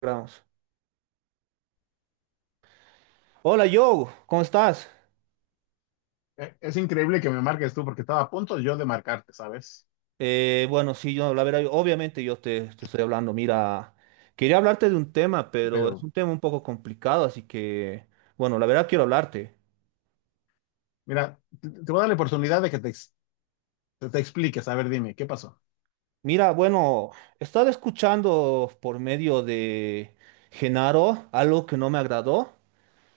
Gramos. Hola, yo, ¿cómo estás? Es increíble que me marques tú porque estaba a punto yo de marcarte, ¿sabes? Bueno, sí, la verdad, obviamente yo te estoy hablando. Mira, quería hablarte de un tema, pero es Pero un tema un poco complicado, así que, bueno, la verdad quiero hablarte. mira, te voy a dar la oportunidad de que te expliques. A ver, dime, ¿qué pasó? Mira, bueno, he estado escuchando por medio de Genaro algo que no me agradó.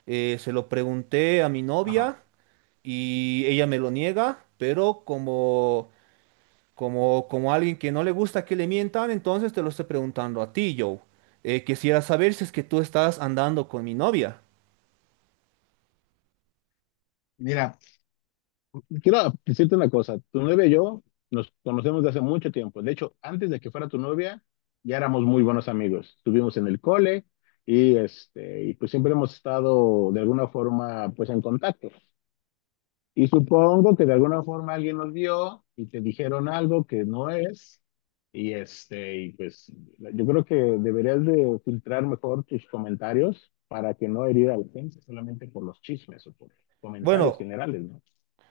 Se lo pregunté a mi Ajá. novia y ella me lo niega, Como, como alguien que no le gusta que le mientan, entonces te lo estoy preguntando a ti, Joe. Quisiera saber si es que tú estás andando con mi novia. Mira, quiero decirte una cosa, tu novia y yo nos conocemos de hace mucho tiempo. De hecho, antes de que fuera tu novia, ya éramos muy buenos amigos. Estuvimos en el cole y, y pues siempre hemos estado de alguna forma pues en contacto. Y supongo que de alguna forma alguien los vio y te dijeron algo que no es. Y pues yo creo que deberías de filtrar mejor tus comentarios para que no herir a la gente solamente por los chismes o por comentarios Bueno, generales, ¿no?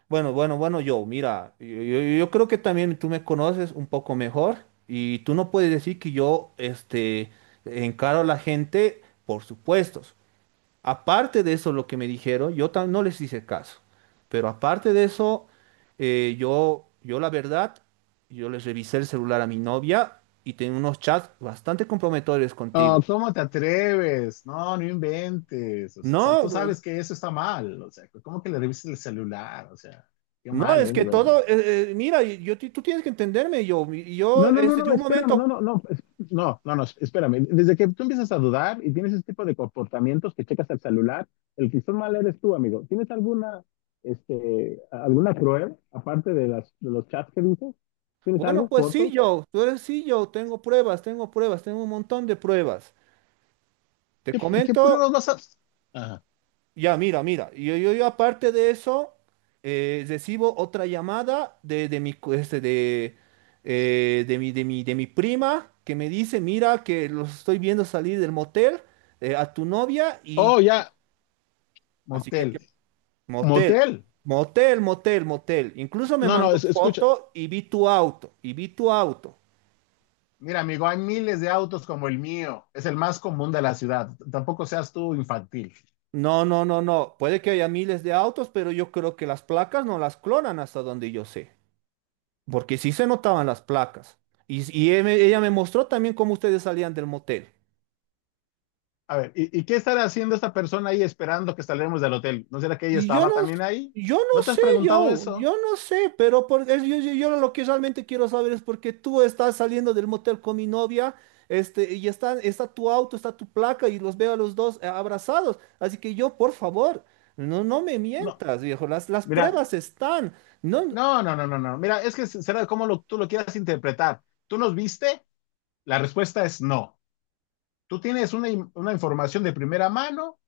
bueno, bueno, bueno, Joe, mira, yo creo que también tú me conoces un poco mejor y tú no puedes decir que yo encaro a la gente por supuestos. Aparte de eso, lo que me dijeron, yo no les hice caso. Pero aparte de eso, yo la verdad, yo les revisé el celular a mi novia y tenía unos chats bastante comprometedores contigo. Oh, ¿cómo te atreves? No, no inventes. O sea, tú No, sabes que eso está mal. O sea, ¿cómo que le revisas el celular? O sea, qué no, mal, es ¿eh? De que verdad. todo, mira, tú tienes que entenderme, yo, y No, yo, no, no, este, de no, un espérame, momento, no, espérame. Desde que tú empiezas a dudar y tienes ese tipo de comportamientos que checas el celular, el que está mal eres tú, amigo. ¿Tienes alguna, alguna prueba, aparte de de los chats que dices? ¿Tienes bueno, algo? pues sí, ¿Fotos? Tú eres, tengo pruebas, tengo pruebas, tengo un montón de pruebas. Te ¿Qué comento. pruebas vas a...? Ajá. Ya, mira, mira, yo aparte de eso, recibo otra llamada de mi, de mi, de mi prima, que me dice, mira, que los estoy viendo salir del motel a tu novia, y Oh, ya. así Motel. Motel, Motel. Motel. Incluso me No, no, mandó escucha. foto y vi tu auto, y vi tu auto. Mira, amigo, hay miles de autos como el mío. Es el más común de la ciudad. Tampoco seas tú infantil. No, no, no, no. Puede que haya miles de autos, pero yo creo que las placas no las clonan hasta donde yo sé, porque sí se notaban las placas. Y, ella me mostró también cómo ustedes salían del motel. A ver, ¿y qué estará haciendo esta persona ahí esperando que salgamos del hotel? ¿No será que ella Y yo no, estaba también ahí? yo no ¿No te has sé, preguntado eso? yo no sé, pero yo lo que realmente quiero saber es por qué tú estás saliendo del motel con mi novia, y está tu auto, está tu placa, y los veo a los dos abrazados. Así que yo, por favor, no, no me No, mientas, viejo, las mira, pruebas están. No, no. Mira, es que será como tú lo quieras interpretar. ¿Tú nos viste? La respuesta es no. ¿Tú tienes una, una información de primera mano?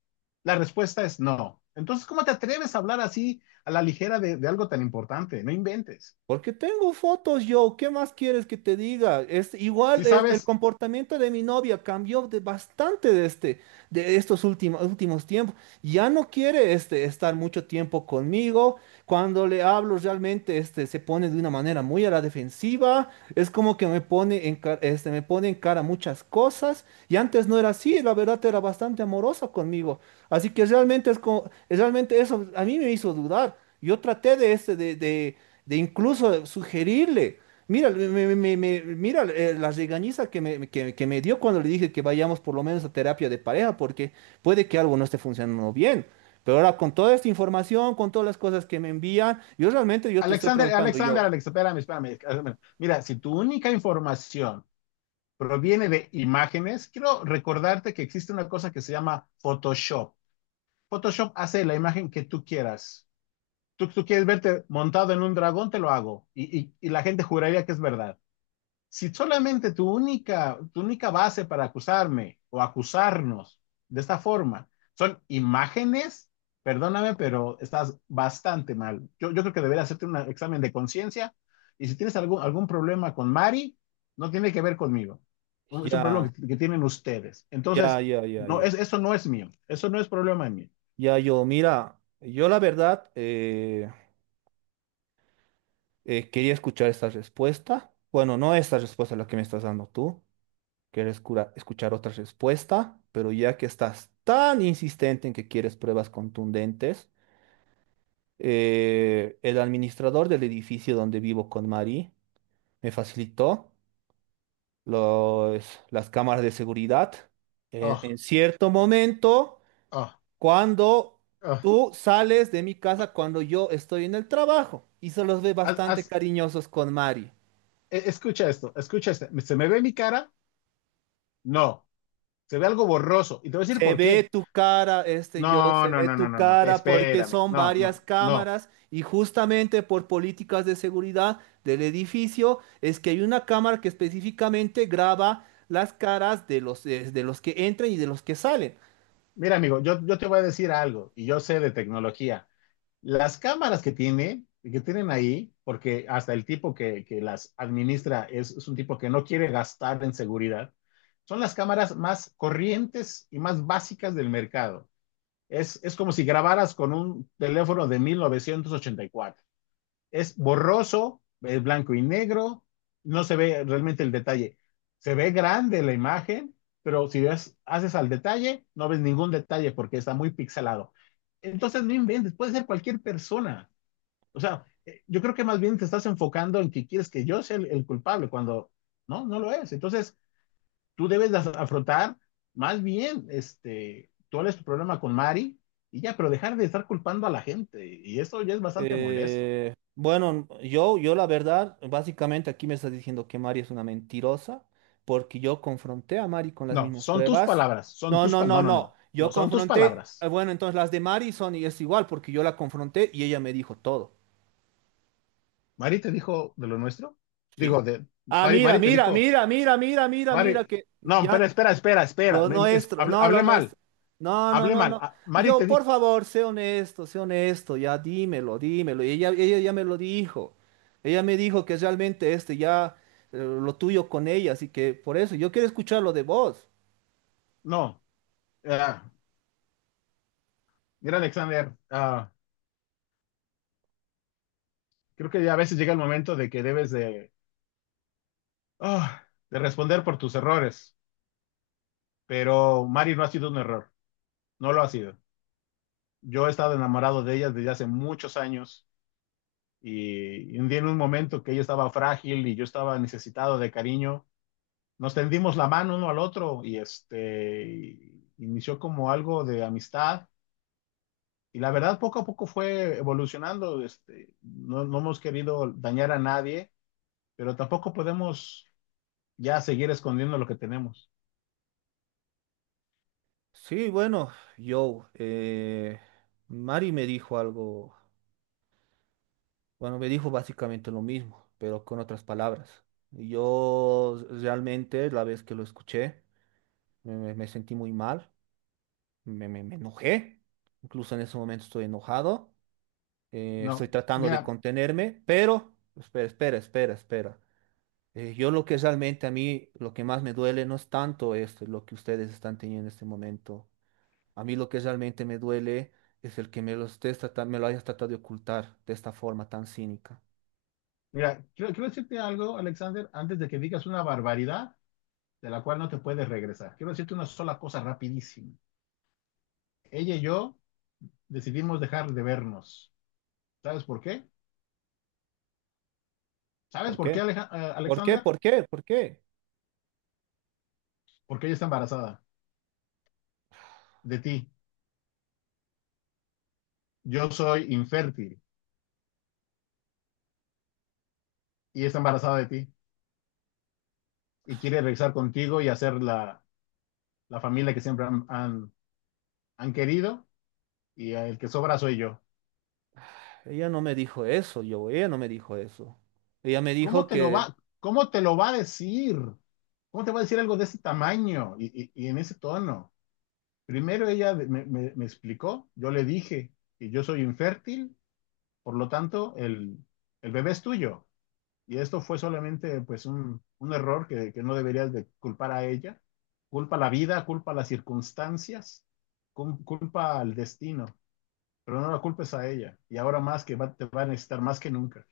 La respuesta es no. Entonces, ¿cómo te atreves a hablar así a la ligera de algo tan importante? No inventes. porque tengo fotos yo, ¿qué más quieres que te diga? Es Si igual, el sabes, comportamiento de mi novia cambió de bastante de este de estos últimos tiempos. Ya no quiere, estar mucho tiempo conmigo. Cuando le hablo realmente, se pone de una manera muy a la defensiva. Es como que me pone en, me pone en cara muchas cosas. Y antes no era así, la verdad era bastante amorosa conmigo. Así que realmente, es como, realmente eso a mí me hizo dudar. Yo traté de, este, de incluso sugerirle. Mira, mira, la regañiza que me, que me dio cuando le dije que vayamos por lo menos a terapia de pareja, porque puede que algo no esté funcionando bien. Pero ahora con toda esta información, con todas las cosas que me envían, yo realmente yo te estoy Alexander, preguntando, Alexander, yo, Alex, espérame. Mira, si tu única información proviene de imágenes, quiero recordarte que existe una cosa que se llama Photoshop. Photoshop hace la imagen que tú quieras. Tú quieres verte montado en un dragón, te lo hago. Y, y la gente juraría que es verdad si solamente tu única base para acusarme o acusarnos de esta forma son imágenes, perdóname, pero estás bastante mal. Yo creo que debería hacerte un examen de conciencia y si tienes algún problema con Mari, no tiene que ver conmigo. Es un ya, problema que tienen ustedes. ya, Entonces, ya, ya, no, ya, es, eso no es mío. Eso no es problema mío. ya, yo, mira, yo la verdad, quería escuchar esta respuesta. Bueno, no esta respuesta la que me estás dando tú. Quieres escuchar otra respuesta, pero ya que estás tan insistente en que quieres pruebas contundentes, el administrador del edificio donde vivo con Mari me facilitó las cámaras de seguridad Oh, en cierto momento, oh, cuando oh. tú sales de mi casa, cuando yo estoy en el trabajo, y se los ve Haz- bastante haz- cariñosos con Mari. Escucha esto, escucha esto. ¿Se me ve mi cara? No. Se ve algo borroso. Y te voy a decir Se por ve qué. tu cara, No, se no, ve no, tu no, no, no, cara porque espérame, son no, varias no, no. cámaras, y justamente por políticas de seguridad del edificio es que hay una cámara que específicamente graba las caras de los que entran y de los que salen. Mira, amigo, yo te voy a decir algo y yo sé de tecnología. Las cámaras que tiene, que tienen ahí, porque hasta el tipo que las administra es un tipo que no quiere gastar en seguridad, son las cámaras más corrientes y más básicas del mercado. Es como si grabaras con un teléfono de 1984. Es borroso, es blanco y negro, no se ve realmente el detalle. Se ve grande la imagen, pero si ves, haces al detalle, no ves ningún detalle porque está muy pixelado. Entonces no inventes, puede ser cualquier persona. O sea, yo creo que más bien te estás enfocando en que quieres que yo sea el culpable cuando no, no lo es. Entonces tú debes de afrontar más bien, tú hables tu problema con Mari y ya, pero dejar de estar culpando a la gente. Y eso ya es bastante molesto. Bueno, yo la verdad, básicamente aquí me estás diciendo que Mari es una mentirosa, porque yo confronté a Mari con las No, mismas pruebas. Son No, tus no, no, palabras. No, no, no. no, Yo no, son tus confronté, palabras. bueno, entonces las de Mari son y es igual, porque yo la confronté y ella me dijo todo, Mari te dijo de lo nuestro. ¿sí? Digo, de Ah, Mari, mira, Mari te mira, dijo, mira, mira, mira, mira, Mari, mira, que no, espera, ya, espera, espera, espera. lo nuestro, Hablé, no, lo nuestro. No, no, hablé no, mal. no. Ah, Y Mari yo, te por dijo, favor, sé honesto, ya dímelo, dímelo. Y ella ya me lo dijo. Ella me dijo que realmente ya, lo tuyo con ella, así que por eso yo quiero escucharlo de vos. no, ah, mira, Alexander, ah, creo que ya a veces llega el momento de que debes de, ah, de responder por tus errores, pero Mari no ha sido un error, no lo ha sido. Yo he estado enamorado de ella desde hace muchos años. Y un día en un momento que ella estaba frágil y yo estaba necesitado de cariño, nos tendimos la mano uno al otro inició como algo de amistad. Y la verdad, poco a poco fue evolucionando. No, no hemos querido dañar a nadie, pero tampoco podemos ya seguir escondiendo lo que tenemos. Sí, bueno, yo, eh, Mari me dijo algo, bueno, me dijo básicamente lo mismo, pero con otras palabras. Yo realmente la vez que lo escuché me sentí muy mal. Me enojé, incluso en ese momento estoy enojado, estoy No, tratando de mira, contenerme, pero espera, espera, espera, espera. Yo lo que realmente a mí, lo que más me duele no es tanto esto, lo que ustedes están teniendo en este momento. A mí lo que realmente me duele es el que me lo hayas tratado de ocultar de esta forma tan cínica. mira, quiero decirte algo, Alexander, antes de que digas una barbaridad de la cual no te puedes regresar. Quiero decirte una sola cosa rapidísima. Ella y yo decidimos dejar de vernos. ¿Sabes por qué? ¿Sabes ¿Por por qué, qué? ¿Por qué? Alexander? ¿Por qué? ¿Por qué? Porque ella está embarazada de ti. Yo soy infértil y está embarazada de ti y quiere regresar contigo y hacer la familia que siempre han querido y el que sobra soy yo. Ella no me dijo eso, yo, ella no me dijo eso. Ella me dijo que Cómo te lo va a decir? ¿Cómo te va a decir algo de ese tamaño y, y en ese tono? Primero ella me explicó, yo le dije que yo soy infértil, por lo tanto el bebé es tuyo. Y esto fue solamente pues un error no deberías de culpar a ella. Culpa la vida, culpa las circunstancias, culpa al destino, pero no la culpes a ella. Y ahora más que te va a necesitar más que nunca.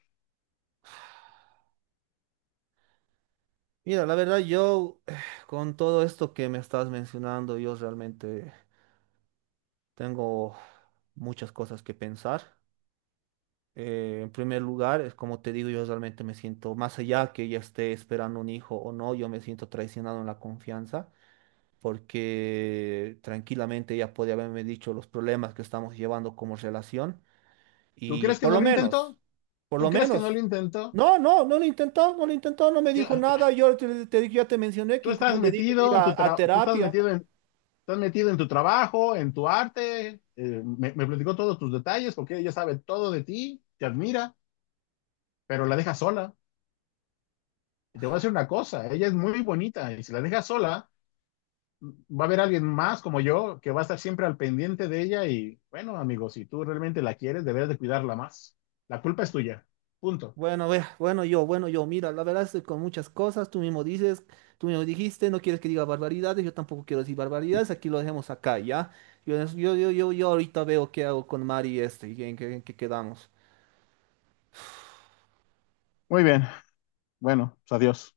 mira, la verdad yo con todo esto que me estás mencionando, yo realmente tengo muchas cosas que pensar. En primer lugar, es como te digo, yo realmente me siento, más allá que ya esté esperando un hijo o no, yo me siento traicionado en la confianza, porque tranquilamente ella podría haberme dicho los problemas que estamos llevando como relación. ¿Tú Y crees que por no lo lo menos, intentó? por ¿Tú lo crees que no menos. lo intentó? No, no, no lo intentó, no lo intentó, no me Tú dijo nada. Yo ya te mencioné que incluso le dije de ir a tú terapia. Estás metido en tu trabajo, en tu arte, me platicó todos tus detalles porque ella sabe todo de ti, te admira, pero la deja sola. Y te voy a decir una cosa, ella es muy bonita y si la dejas sola, va a haber alguien más como yo que va a estar siempre al pendiente de ella y bueno, amigo, si tú realmente la quieres, deberás de cuidarla más. La culpa es tuya. Punto. Bueno, ve, bueno, mira, la verdad estoy con muchas cosas, tú mismo dices, tú mismo dijiste, no quieres que diga barbaridades, yo tampoco quiero decir barbaridades, aquí lo dejemos acá, ¿ya? Yo ahorita veo qué hago con Mari, y en qué, en qué quedamos. Muy bien. Bueno, pues adiós.